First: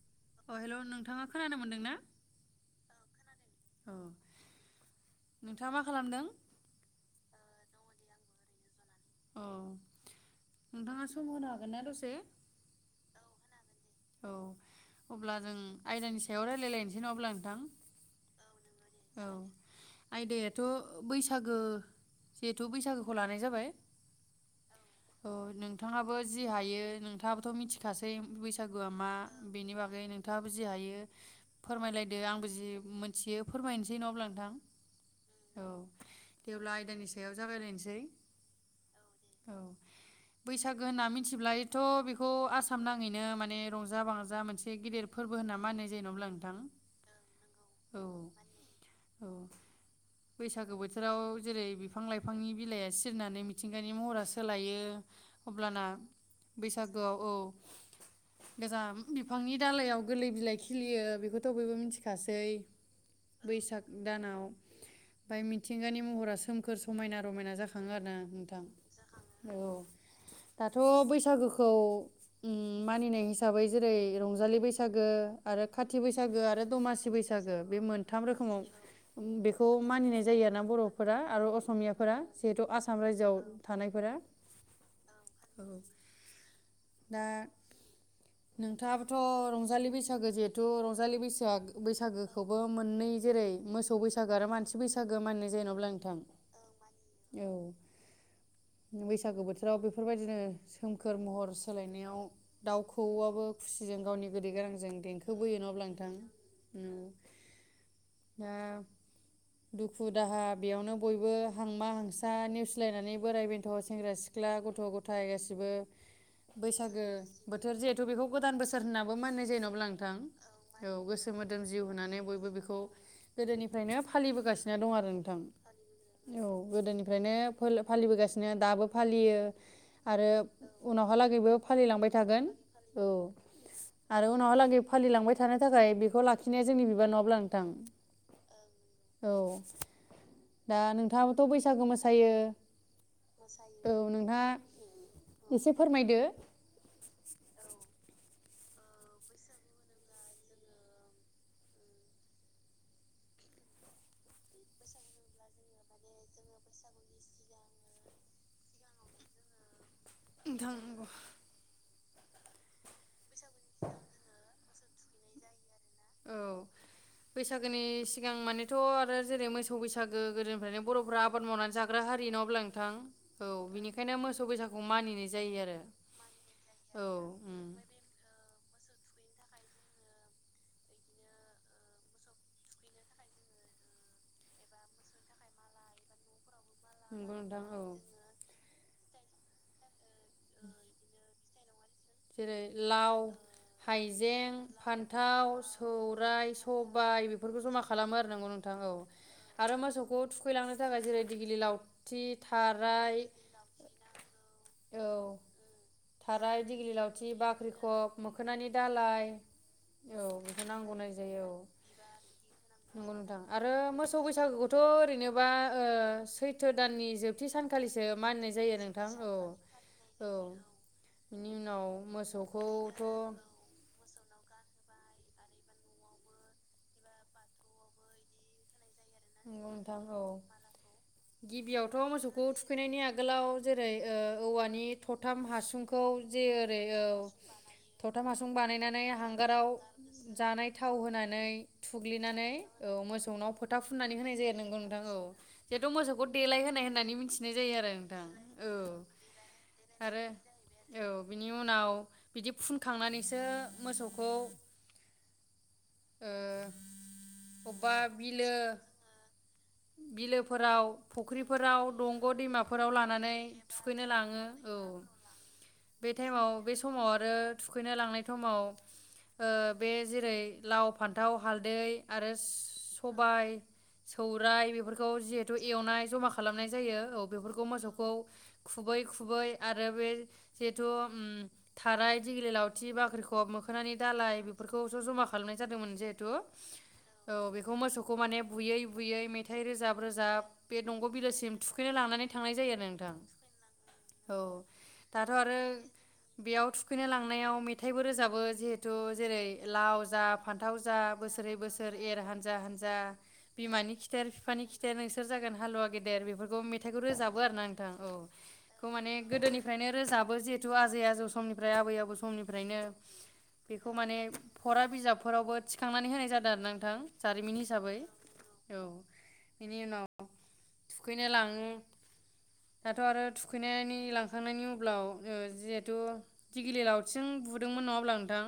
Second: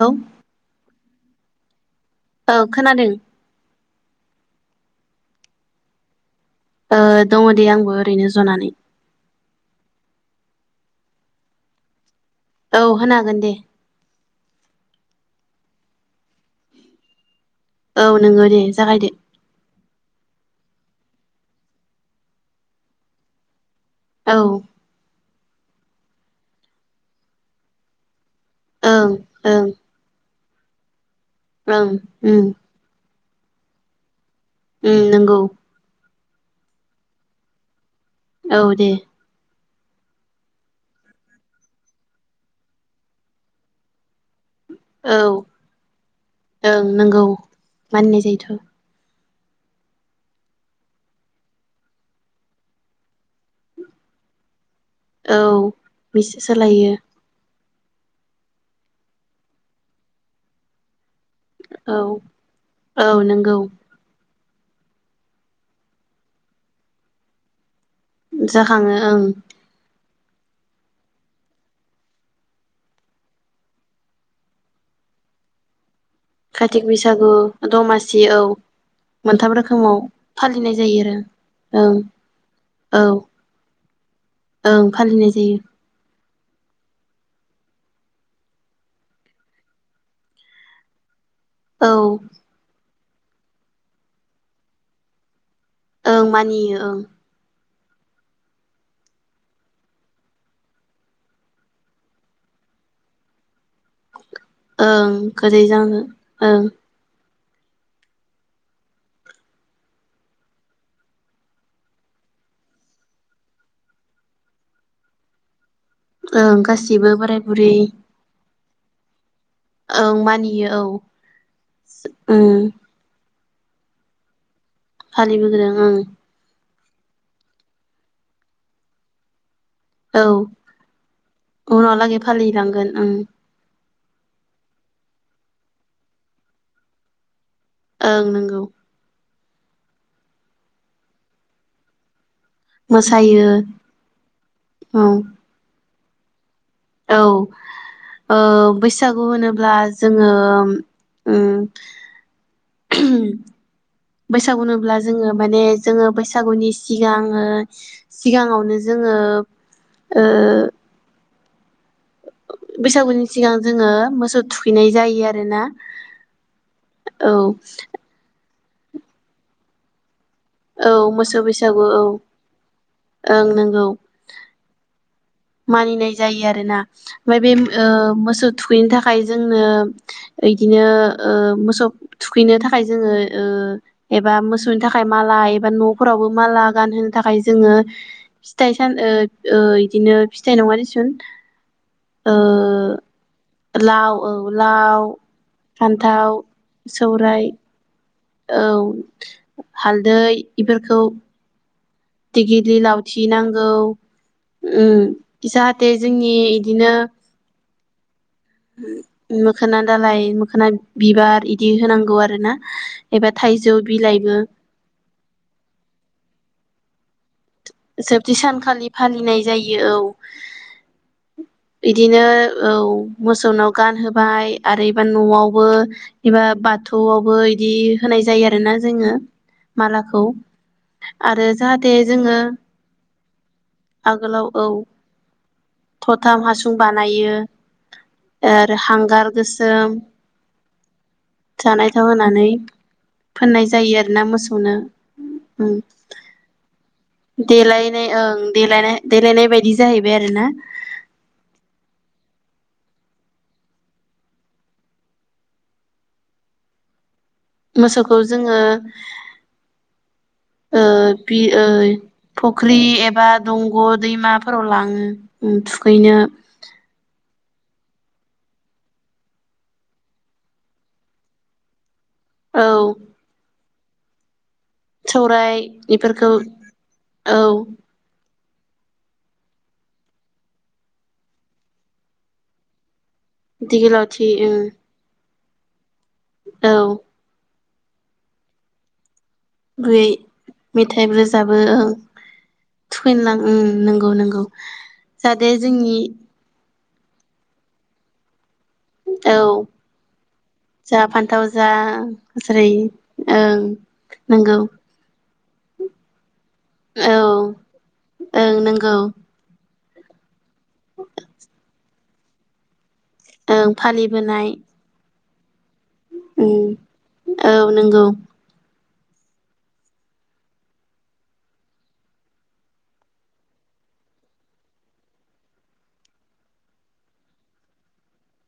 औ। अ हेल नोंथाङा खोनानो मोनदों ना? औ खोनादों। नोंथाङा मा खालामदों? ओ दङ दे आंबो ओरैनो जनानै। अ नोंथाङा सम होनो हागोन ना दसे? औ होनो हागोन दे। औ अब्ला जों आयदानि याव रायलायलायसै न अब्ला नोंथां। औ नोङो दे जागायदो औ आइ दा त बैसागो जेहेथु बैसागोखौ लानाय जाबाय औ। औ नोंथाङाबो जि हायो नोंथाङाबो मिथिखासै। बैसागुआ मा ओं ओं बेनि बागै नों नोंथांङाबो जि हायो ओं फोरमायलायदो उम आंबो जि मोन [unintelligible] फोरमानोसै न अब्ला नोंथां। उम नोंगौ। औ दे अब्ला आयदानि सायाव जागायलायनोसै। औ दे। औ बैसागो होनना मिथिब्ला एथ बेखौ आसाम नाङैनो माने रंजा बाजा जा मोनसे गिदिर औ फोरबो होनना मानिनाय जायो नङा होमब्ला ओं नंगौ नोंथां औ। मानिनाय जायोथ' औ बैसागो बोथोराव जेरै बिफां लाइफांनि बिलाइया सिरिनानै मिथिंगानि महरा सोलायो। औ अब्लाना मिस सोलायो बैसागोआव औ। गोजाम बिफांनि दालायाव गोरलै बिलाइ खिलियो बे बेखौथ बयबो औ मिथिखासै। औ नंगौ बैसाग दानाव ओमफाय मिथिंगानि महरा सोमखोर समायना रमायना जाख थाङो आरो ना नोंथां जाखाङो ओं औ दाथ बैसागोखौ ओम मानिनाय हिसाबै जेरै रंजालि बैसागो आरो खाथि खााथि बैसागो आरो कातिक दमासि बैसागु बैसागो बे मोन दमासि मोनथाम औ रोखोमाव मोनथाम बेखौ रोखोमाव मानिनाय जायो आरोना फालिनाय जायो बरफोरा आरो ओं असमियाफोरा जिहेथु आसाम औ रायजोआव थानायफोरा ओं फालिनाय जायो औ। दा नोंथाङाबोथ रंजालि बैसागो जिहेथु रंजालि बैसागु [unintelligible] औ बैसागोखौबो मोननै जेरै मोसौ बैसागो आरो मानसि बैसागो माने जेनब्ला नोंथां ओं मानियो ओं औ। बैसागु बोथोराव बेफोरबायदिनो सोमखोर महर सोलायनायाव दाउ खौवौआबो खुसिजों गावनि गोदै गोरांजों ओं देंखो बोयो गोदै नङा होमब्ला जानो नोंथां ओं दा दुखु दाहा बेयावनो बयबो हांमा हांसा नेवसिलायनानै बोराय बेन्थ सेंग्रा सिख्ला गथ' ग'थाय गासिबो। ओं बैसागो गासिबो बोराय बोथोर बुरै जिहेथु बेखौ गोदान बोसोर। फोरनाबो मानिनाय जा जेनब्ला ओं नोंथां मानियो औ गोसो मोदोम जिउ होनानै बयबो ओम गोदोनिफ्रायनो फालिबोगासिनो दा दं आरो नोंथां फालिबोदों ओं औ गोदोनिफ्रायनो फालिबोगासिनो दाबो फालियो। औ आरो उनावहालागैबो फालिलांबाय उनावलागै थागोन फालिलांगोन औ। ओं आरो उनावहालागै फालिलांबाय थानो थाखाय बेखौ लाखिनाया जोंनि बिबान नङाब्ला नोंथां ओं नंगौ। औ दा नोंथाङाबोथ' बैसागु मोसायो। मोसायो औ नोंथाङा औ एसे फोरमायदो। औ ओ बैसागु होनोब्ला जोङो उम बैसागु होनोब्ला जोङो माने जोङो बैसागुनि सिगां सिगाङावनो जोङो ओ नोंथां नंगौ। बैसागुनि सिगां जोङो मोसौ थुखैनाय जायो आरो ना। औ बैसागोनि सिगां मान थ आरो जेरै मोसौ बैसागु गो गोदोनिफ्रायनो औ बर'फोरा मोसौ आबाद मावनानै बैसागु जाग्रा औ हारि ना अब्ला नोंथां ओं औ नंगौ बिनिखायनो मोसौ बैसाागु मानिनो मानिनाय जायो आरोना ओमफाय बे उम ओ मोसौ थु थुखैनो थाखाय जोंनो इदिनो ओ मोसौ थुखैनो थाखाय जोङो ओ एबा मोसौनि थाखाय माला एबा नफोरावबो माला गाहोनो होनो न'फोरावबो नंगौ थाखाय नोंथां जोङो औ सान ओ ओ इदिनो फिथाइ नङा दिसुन ओ जेरै लाव लाव औ हाइजें लाव फान्थाव फान्थाव सौराइ सबाय सौराइ बेफोरखौ ज मा खालामो आरो नंगौ नोंथां औ हालदै इफोरखौ लाव। दिगिरि लावथि नांगौ उम औ जाहाथे जोंनि थाराय इदिनो दिग्लि लावथि बाख्रि खब मोखोनानि दालाय मोखोना औ दालाय बेखौ मोखोना नांगौनाय बिबार जायो औ इदि होनांगौ आरो ना नंगौ एबा नोंथां थाइजौ आरो मोसौ बिलाइबो बैसागोखौथ ओरैनोबा सैथो दाननि खाथि सानखालिसो जोबथि मानिनाय जायो सानखालि नोंथां औ फालिनाय औ। [inaudible] बिदिनो औ मोसौखौथ' मोसौनाव गानहोबाय आरो एबा न'आवबो एबा बाथौआवबो इदि होनाय जायो आरोना जोङो नंगौ नोथां मालाखौ औ आरो जाहाथे गिबियावथ' जोङो मोसौखौ थुखैनायनि आगोलाव जेरै आगोलाव औ ओऔवानि थथाम हासुंखौ थथाम जे हासुं ओरै औ बानायो थथाम हासुं आरो बानायनानै हांगार हांगाराव गोसोम जानाय थाव होनानै जानाय थाव होनानै थुग्लिनानै औ मोसौनाव फोननाय फोथा फु जायो फुननानै आरोना होनाय जायो मोसौनो नोंगौ नोंथांखौ उम जिहेथु मोसौखौ देलाय होनाय होननानै बिदि मिथिनाय जायो देलायनाय नोंथां ओं औ देलायनाय देलायनाय बायदि जाहैबाय आरो ना औ बिनि उनाव बिदि फुनखांनानैसो मोसौखौ अबबा मोसौखौ बिलो जोङो ओ बिलोफोराव बि ओ फुख्रिफोराव दंग फुख्रि दैमाफोराव एबा लानानै दंग' थुखैनो लाङो दैमाफोराव औ लाङो उम बे थुखैनो टाइमाव बे समाव आरो थुखैनो लांनाय समाव ओ बे जेरै लाव फान्थाव हालदै आरो स औ सबाय सौ राय बेफोरखौ जिहेथु सौराइ एवनाय जमा इफोरखौ खालामनाय जायो औ बेफोरखौ मोसौखौ खुबै खुबै आरो बे जिहेथु उम थाराय दिग्लि लावथि बाख्रिख खब मोखोनानि दिगिलावथि दालाय उम बेफोरखौसो ज' ज'मा खा खालामनाय जादोंमोन जे थु औ औ बे खौ मोसौखौ माने बुयै बुयै मे मेथाइ रोजाब बै रोजाब बे दंग मेथाइबो बिलोसिम रोजाबो ओं थुखैनो लानानै थांनाय जायो आरो नोंथां थुखैनो लां उम नंगौ औ नंगौ दाथ' जाहाथे आरो जोंनि बेयाव थु थुखैनो लांनायाव मेथाइबो रोजाबो जिहे थ औ जेरै लाव जा फान्थाव जा फान्थाव बोसोरै जा बोसोर एर हानजा हासारै हानजा। ओं बिमानि खिथेर नंगौ फिफानि खिथेर नोंसो सोर जागोन हालुवा गेदेर बेफोर [unintelligible] मेथाइखौ औ रोजाबो आरो ना नोंथां औ ओं बेखौ नंगौ माने गोदोनि फ्रायनो रोजाबो जे तु आजै आजौ समनिफ्राय आबै आबौ समनिफ्रायनो ओं बेखौ माने फालिबोनाय फरा बिजाब फोरावबो थिखांनानै होनाय उम जादों आरो ना नोंथां औ जारिमिन हिसाबै नंगौ औ बेनि उनाव थुखैनो लाङो दाथ आरो थुखैनायनि लांखांनायनि उब्लाव ओ जिहेथु दिगिलि लावथिंजों बुदोंमोन नङाब्ला नोंथां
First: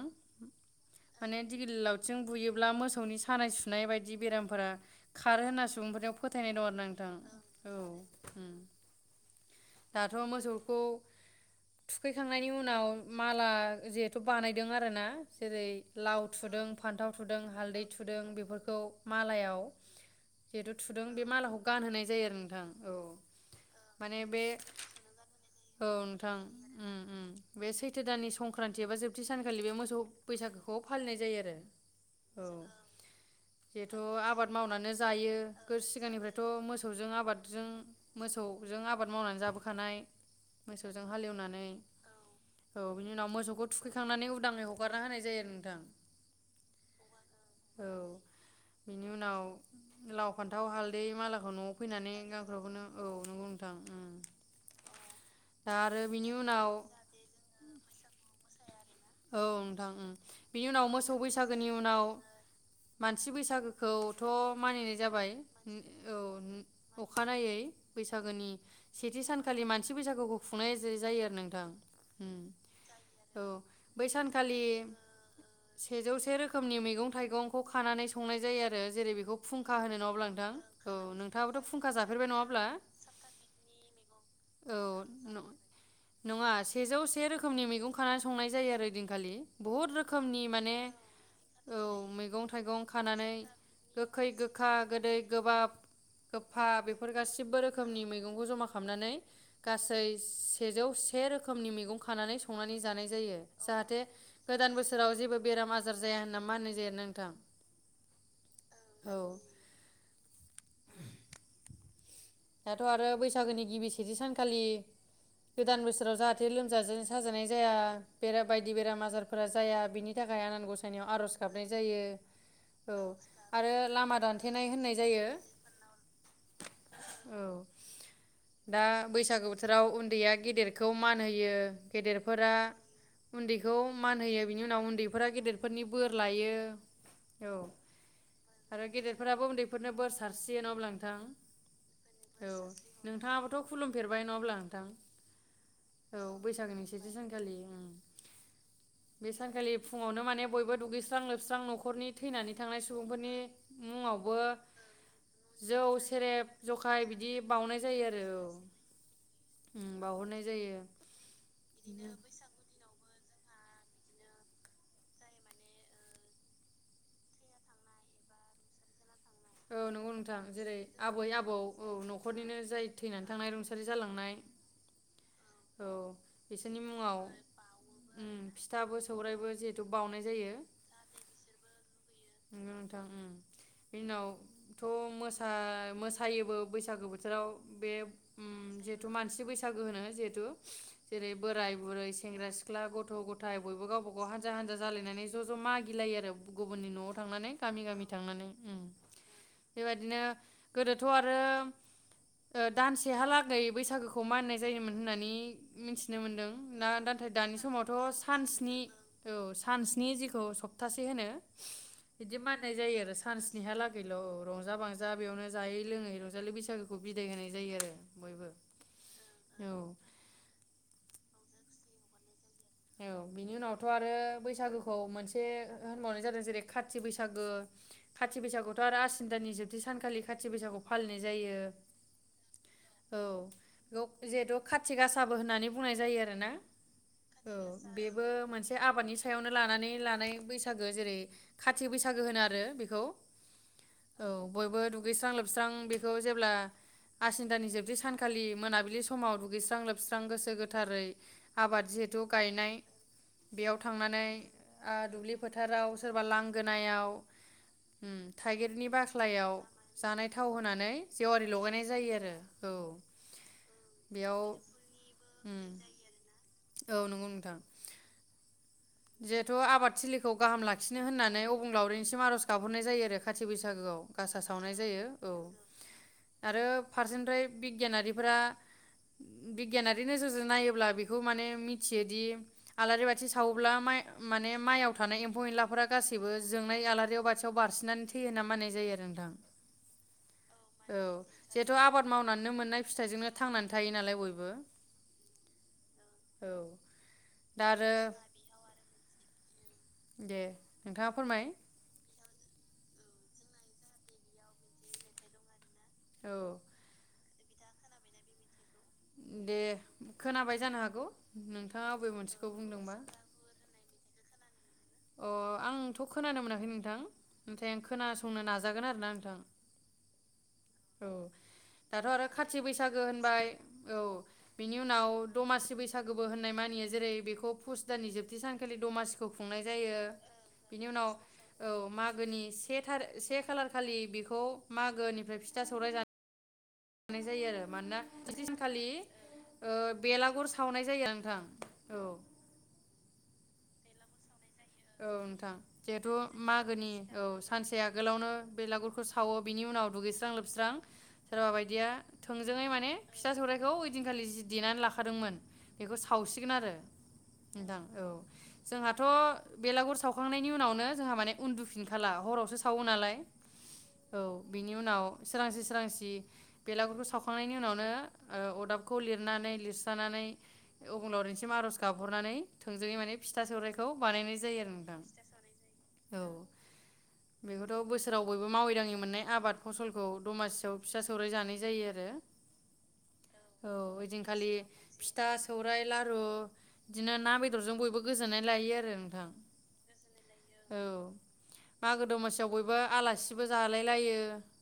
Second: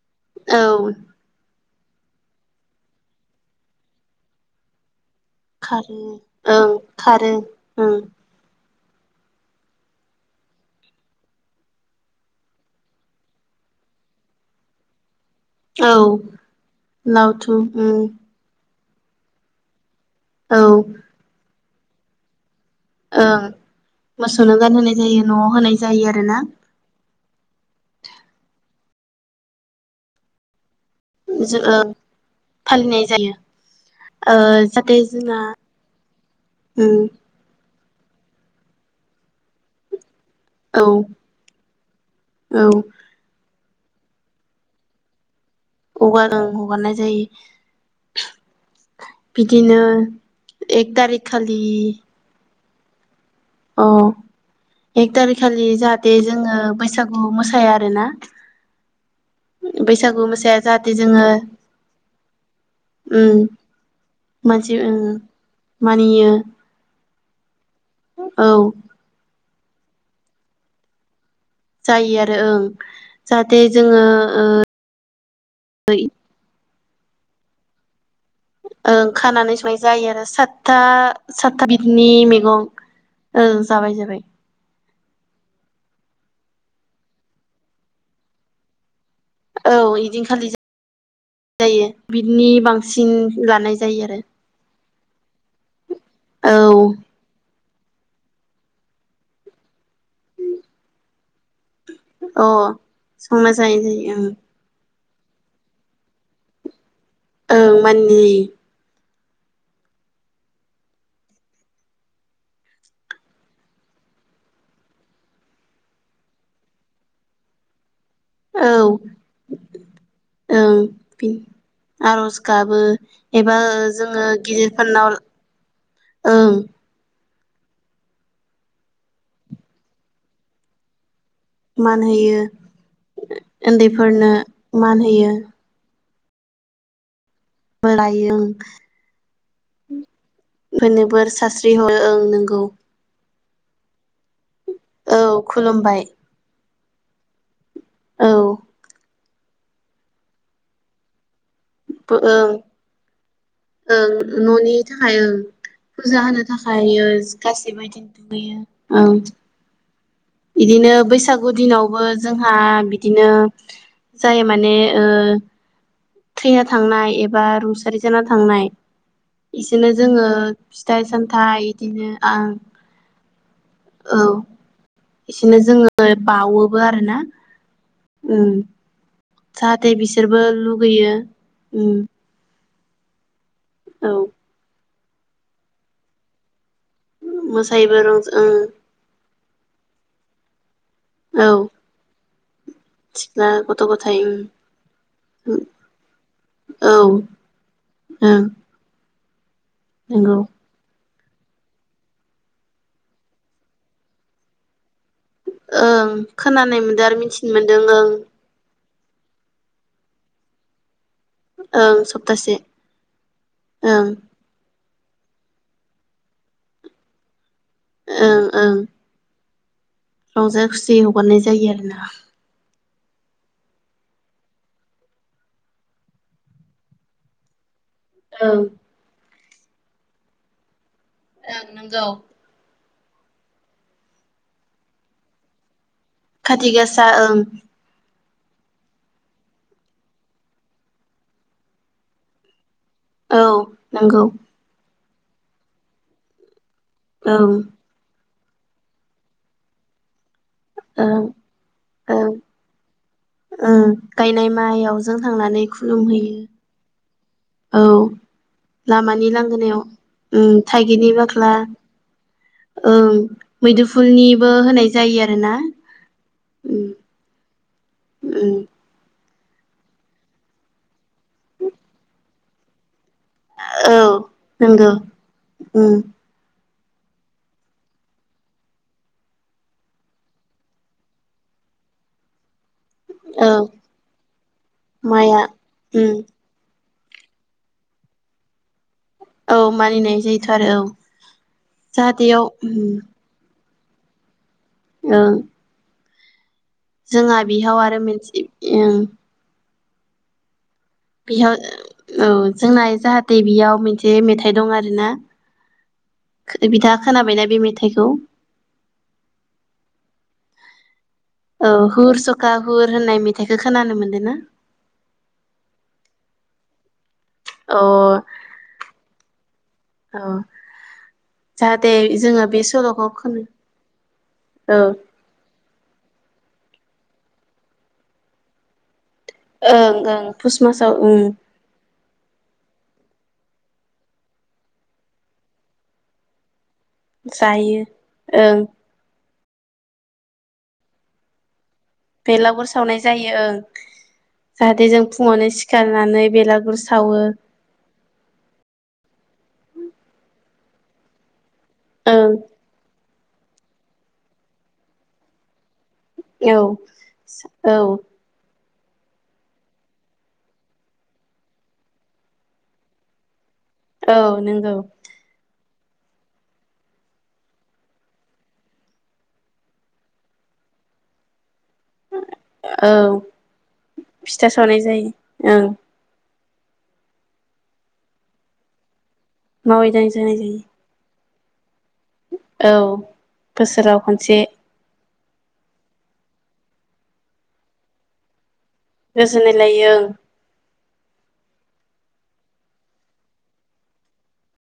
औ माने दिगिलि लावथिजों बुयोब्ला मोसौनि सानाय सुनाय बायदि बेराम फोरा खारो होनना खारो सुबुंफोरनियाव फोथायनाय दं आरो ओं ना नोंथां खारो औ औ ओं उम दाथ मोसौखौ थुखैखांनायनि उनाव माला जिहेथु बानायदों आरोना जेरै औ लाव थुदों फान्थाव थुदों लावथुम हालदै उम थुदों बेफोरखौ मालायाव औ जिहेथु थुदों बे मालाखौ गानहोनाय जायो आरो नोंथां औ ओं माने मोसौनो बे गान होनाय जायो नआव होनाय औ जायो नोंथां आरोना उम उम बे सैथो दाननि संक्रांन्ति एबा जोबथि सानखालि बे मोसौ बैसागो खौ फालिनाय जायो आरो जो ओ औ फालिनाय जायो जिहेथु ओ आबाद मावनानो जाहाथे जोंना जायो सिगांनिफ्रायथ उम मोसौजों आबादजों मोसौजों आबाद मावनानै जाब बोखानाय औ मोसौजों हालेवनानै औ बिनि उनाव मोसौखौ थुखैखांनानै उदाङै हगारना होनाय जायो नोंथां हगार ओ हगारनाय जायो औ बिनि उनाव बिदिनो लाव फान्थाव एक हालदै थारिख मालाखौ खालि न'आव फैनानै [unintelligible] अ उम एक थारिख खालि दा आरो जाहाथे बिनि जोङो उनाव बैसागु मोसाया आरोना औ नोंथां उम बैसागु मोसाया बिनि उनाव जाहाथे मोसौ जोङो बैसागोनि उनाव उम मानसि बैसागोखौथ मानसि उम मानिनाय जाबाय औ मानियो अखानायै बैसागोनि औ सानखालि मानसि बैसागुखौ खुंनाय ज जायो आरो नों जायो आरो ओं जाहाथे जोङो बै सानखालि ओ खोमनि मैगं थाइगंखौ खानानै संनाय जायो आरो ओं जेरै बेखौ खानानै फुंखा संनाय होनो जायो नङा आरो होमब्ला सादथा नोंथां औ सादथा नोंथाङाबोथ' फुंखा बिदनि जाफेरबाय नङा मैगं होमब्ला ओं जाबाय जाबाय औ नङा सेजौ से रोखोमनि मैगं खानानै संनाय जायो आरो दि आ खालि औ बहुद रोखोमनि इदिनखालि माने औ जायो मैगं बिदिनि थाइगं बांसिन खानानै लानाय जायो आरो गोखै गोखा गोदै गोबाब गोफा बेफोर गासिबो रोख रोखोमनि मैगखौ जमा हामनानै गा गासै सेजौ से रोखोमनि मैगं खानानै औ अ संनानै जानाय जायो संना जानाय जाहाथे जायो ओं गोदान बोसोर बोसोराव जेबो बेराम आजार जाया होन्ना मानिनाय जायो आरो ना नों ओं मानि औ दाथ आरो बैसागोनि गिबि सेथि सानखालि गोदान बोसोराव जाहाथे लोमजा साजानाय जाया बेरा जायो बायदि औ बेराम आजारफोरा जाया बिनि थाखाय आनान ओं गसायनायाव आरज गाबनाय जायो आर'ज गाबो औ एबा आरो लामा जोङो दानथेनाय होननाय गिदिरफोरनाव जायो। ओं औ दा बैसागो बोथोराव उन्दैया गेदेरखौ मा मान होयो मान होयो गेदेरफोरा उन्दैखौ मान उन्दैफोरनो होयो बिनि उनाव मान उन्दैफोरा होयो गेदेरफोरनि बोर लायो औ बोलायो आरो गेदेरफोराबो उन्दैफोरनो बोर सा फोरनो बोर सास्रि हरो ओं औ नोंगौ नों नोंथाङाबो थ खुुलुमफेरबाय ना अब्ला औ बैसागोनि जि सानखालिओम औ बे सानखालि फुङावनो माने बयबो दुगैस्रां लोब लोबस्रां नखरनि बो ओं थैनानै थांनाय सुबुंफोरनि ओं मुङावबो न'नि जौ सेरेब जखाय हायो बिदि बाउनाय गासैबो जायो इदिनो आरो औ दुगैयो औ। ओम बाउहरनाय जायो बिदिनो बैसागु दिनावबो जोंहा बिदिनो जाय माने ओ थैना थांनाय एबा रुंसारि जाना थांनाय औ बिसोरनो नंगौ जोङो नोंथां जेरै फिथाइ आबै आबौ सामथाइ औ बिदिनो आं नखरनिनो जाय थैनानै थांनाय रुंसारि जालांनाय बिदिनो औ जोङो बाउओबो बिसोरनि आरो ना मुङाव उम। फिथाबो सौराइबो जिहेथु जाहाथे बाउनाय बिसोरबो जायो लुगैयो उम। नोंथां उम। बेनि औ उनाव थ मोसा-मोसायोबो बैस बैसागो बोथोराव बे मोसायोबो रंजा उम ओं जिहेथु मानसि बैसागो होनो जे [unintelligible] जेरै औ बोराय बुरै सेंग्रा सि ख्ला गथ सिख्ला गथाय गथ' बयबो गावबा गथाय गाव हानजा हानजा जालायनानै ज ज मागिलायो आरो गुबुननि औ नआव ओं थांनानै गामि गामि थांनानै उम। बेबादिनो नंगौ गोदो थ आरो दानसेहालागै बैसागुखौ मानिनाय जायोमोन। होननानै ओं मिथिनो मोन्दों खोनानाय ना मोनदों आरो नाथाय मिथिनो दानि मोनदों समावथ' ओं सानस्नि औ सान स्नि जेखौ सप्ता ओं सब बिदि मानिनाय जायो आरो सानस्नि हालागैल' रंजा बाजा बेयावनो जायै लोङै रंजालि बैसागोखौ बिदाय होनाय जायो आरो ओं बयबो ओं। औ रंजा खुसि हगारनाय जायो आरोना। औ बिनि उनावथ' आरो बैसागोखौ मोनसे होनबावनाय जादों जेरै खाथि बैसागो खाथि ओं ओं बैसागोखौथ' आरो आस सिन दाननि जोबथि सानखालि खाथि बैसागो फालिनाय जायो। नंगौ औ गौ जिहेतु खाथि गासाबो होननानै बुंनाय जायो आरो ना। खाथि गासा ओं औ बे बो मोनसे आबादनि सायावनो लानानै लानाय बैसागो जेरै काति बैसागो होनो आरो। बेखौ औ नंगौ। औ बयबो दुगैस्रां लोबस्रां बेखौ जेब्ला आसिन ओं दाननि जोबथि सान खालि मोनाबिलि समाव दुगैस्रां लोबस्र स्रां गोसो गोथारै ओं आबाद जि ज ओं गायनाय बेयाव ओं थांनानै गायनाय आ माइयावजों दुब्लि थांनानै फोथाराव सोरबा खुलुमहैयो लांगोनायाव औ उम थाइगिरनि लामानि बाख्लायाव लांगोनायाव जानाय थाव उम होनानै थाइगिरनि जेवारि बाख्ला लगायनाय जायो आरो औ ओं बेयाव मैदुफुलनिबो होनाय जायो आरोना उम औ नंगौ नोंथां। उम। जिहेथु आबाद थिलिखौ गाहाम लाखिनो होननानै अबंलावरिनिसिम आरज गाबहरनाय जायो आरो। खाथि औ बैसागोआव गासा सावनाय नंगौ जायो औ उम आरो फारसेनिफ्राय बिगियानारिफ्रा बिगियानारि नोजोरजों नायोब्ला बेखौ माने मिथियोदि आलारि बाथि साव औ [unintelligible] माने माइयाव थानाय माइआ एम्फौ एनलाफोरा उम गासिबो जोंनाय आलारि [unintelligible] बाथियाव बारसिननानै थै होन्ना मानिनाय जायो आरो औ मानिनाय जायोथ' आरो औ नोंथां औे जिहेथु आबाद जाहाथेयाव मावनानैनो उम मोननाय फिथायजोंनो थां थायो नालाय बयबो ओं औ जोंहा बिहाव आरो मोनसे एं दे नोंथाङा फोरमाय औ जोंना जाहाथे बेयाव मोनसे मेथाइ दं आरोना औ बिथाङा खोनाबायना? बे मेथाइखौ? दे खोनाबाय जानो हागौ औ नोंथाङा अबे हुर मोनसेखौ सखा हुर बुंदोंबा होननाय मेथाइखौ खोनानो मोन दोना? अ आंथ' खोनानो मोनाखै नोंथां। नाथाइ आं अ खोनासंनो नाजागोन आरोना नोंथां औ औ जाहाथे दाथ' आरो जोङो खाथि बे बैसागु सल'खौ होनबाय खोनो औ बिनि औ उनाव दमासि बैसागोबो होन मानियो जेरै बेखौ फुस दाननि जोबथि सानखालि दमासिखौ खुंनाय ओं जायो ओं पुस बिनि मासाव उनाव ओं औ मागोनि से थार से खालार खालि बेखौ मागोनिफ्राय फिथा सौराय जानो लानाय जायो आरो मानोना सेथि ओं सानखालि ओ बेलागुर सावनाय जायो नोंथां। औ बेलागुर सावनाय जायो ओं जाहाथे जों औ फुङावनो नोंथां जिहेथु सिखारनानै बेलागुर मागोनि सावो औ सानसे आगोलावनो बे लागुरखौ सावो बिनि उनाव दुगैस्रां लोबस्रां सोरबा बायदि दिया ओं थोंजोङै माने फिथा सौराइखौ ओइदिनखालि जि देनानै लाखादोंमोन बेखौ सावसिगोन औ आरो नोंथां औ जोंहाथ' बेलागुर सावखांनायनि उनावनो जोंहा माने उन्दुफिनखाला हरावसो सावो नालाय औ बिनि उनाव सोरांसे सो सोरांसि बेलागुरखौ सावखांनायनि उनावनो ओ अरदाबखौ लिरनानै लिरस्रानानै अबंलावरिनिसिम आरज गाबहरनानै औ थोंजोङै माने फिथा सौराइखौ बानायनाय फिथा जायो आरो सावनाय नोंथां जायो ओं औ बेखौथ बोसोराव बयबो मावै दाङै मोननाय आबाद मावै फसलखौ दाङै जानाय जायो दमासियाव फिसा सौराय जानाय जायो आरो औ औ बोसोराव खनसे ओइदिनखालि फिथा सौराइ लारु बिदिनो ना बेदरजों बयबो गोजोननाय लायो आरो नोंथां गोजोननाय लायो ओं औ मागो दमासियाव बयबो आलासिबो जालाय लायो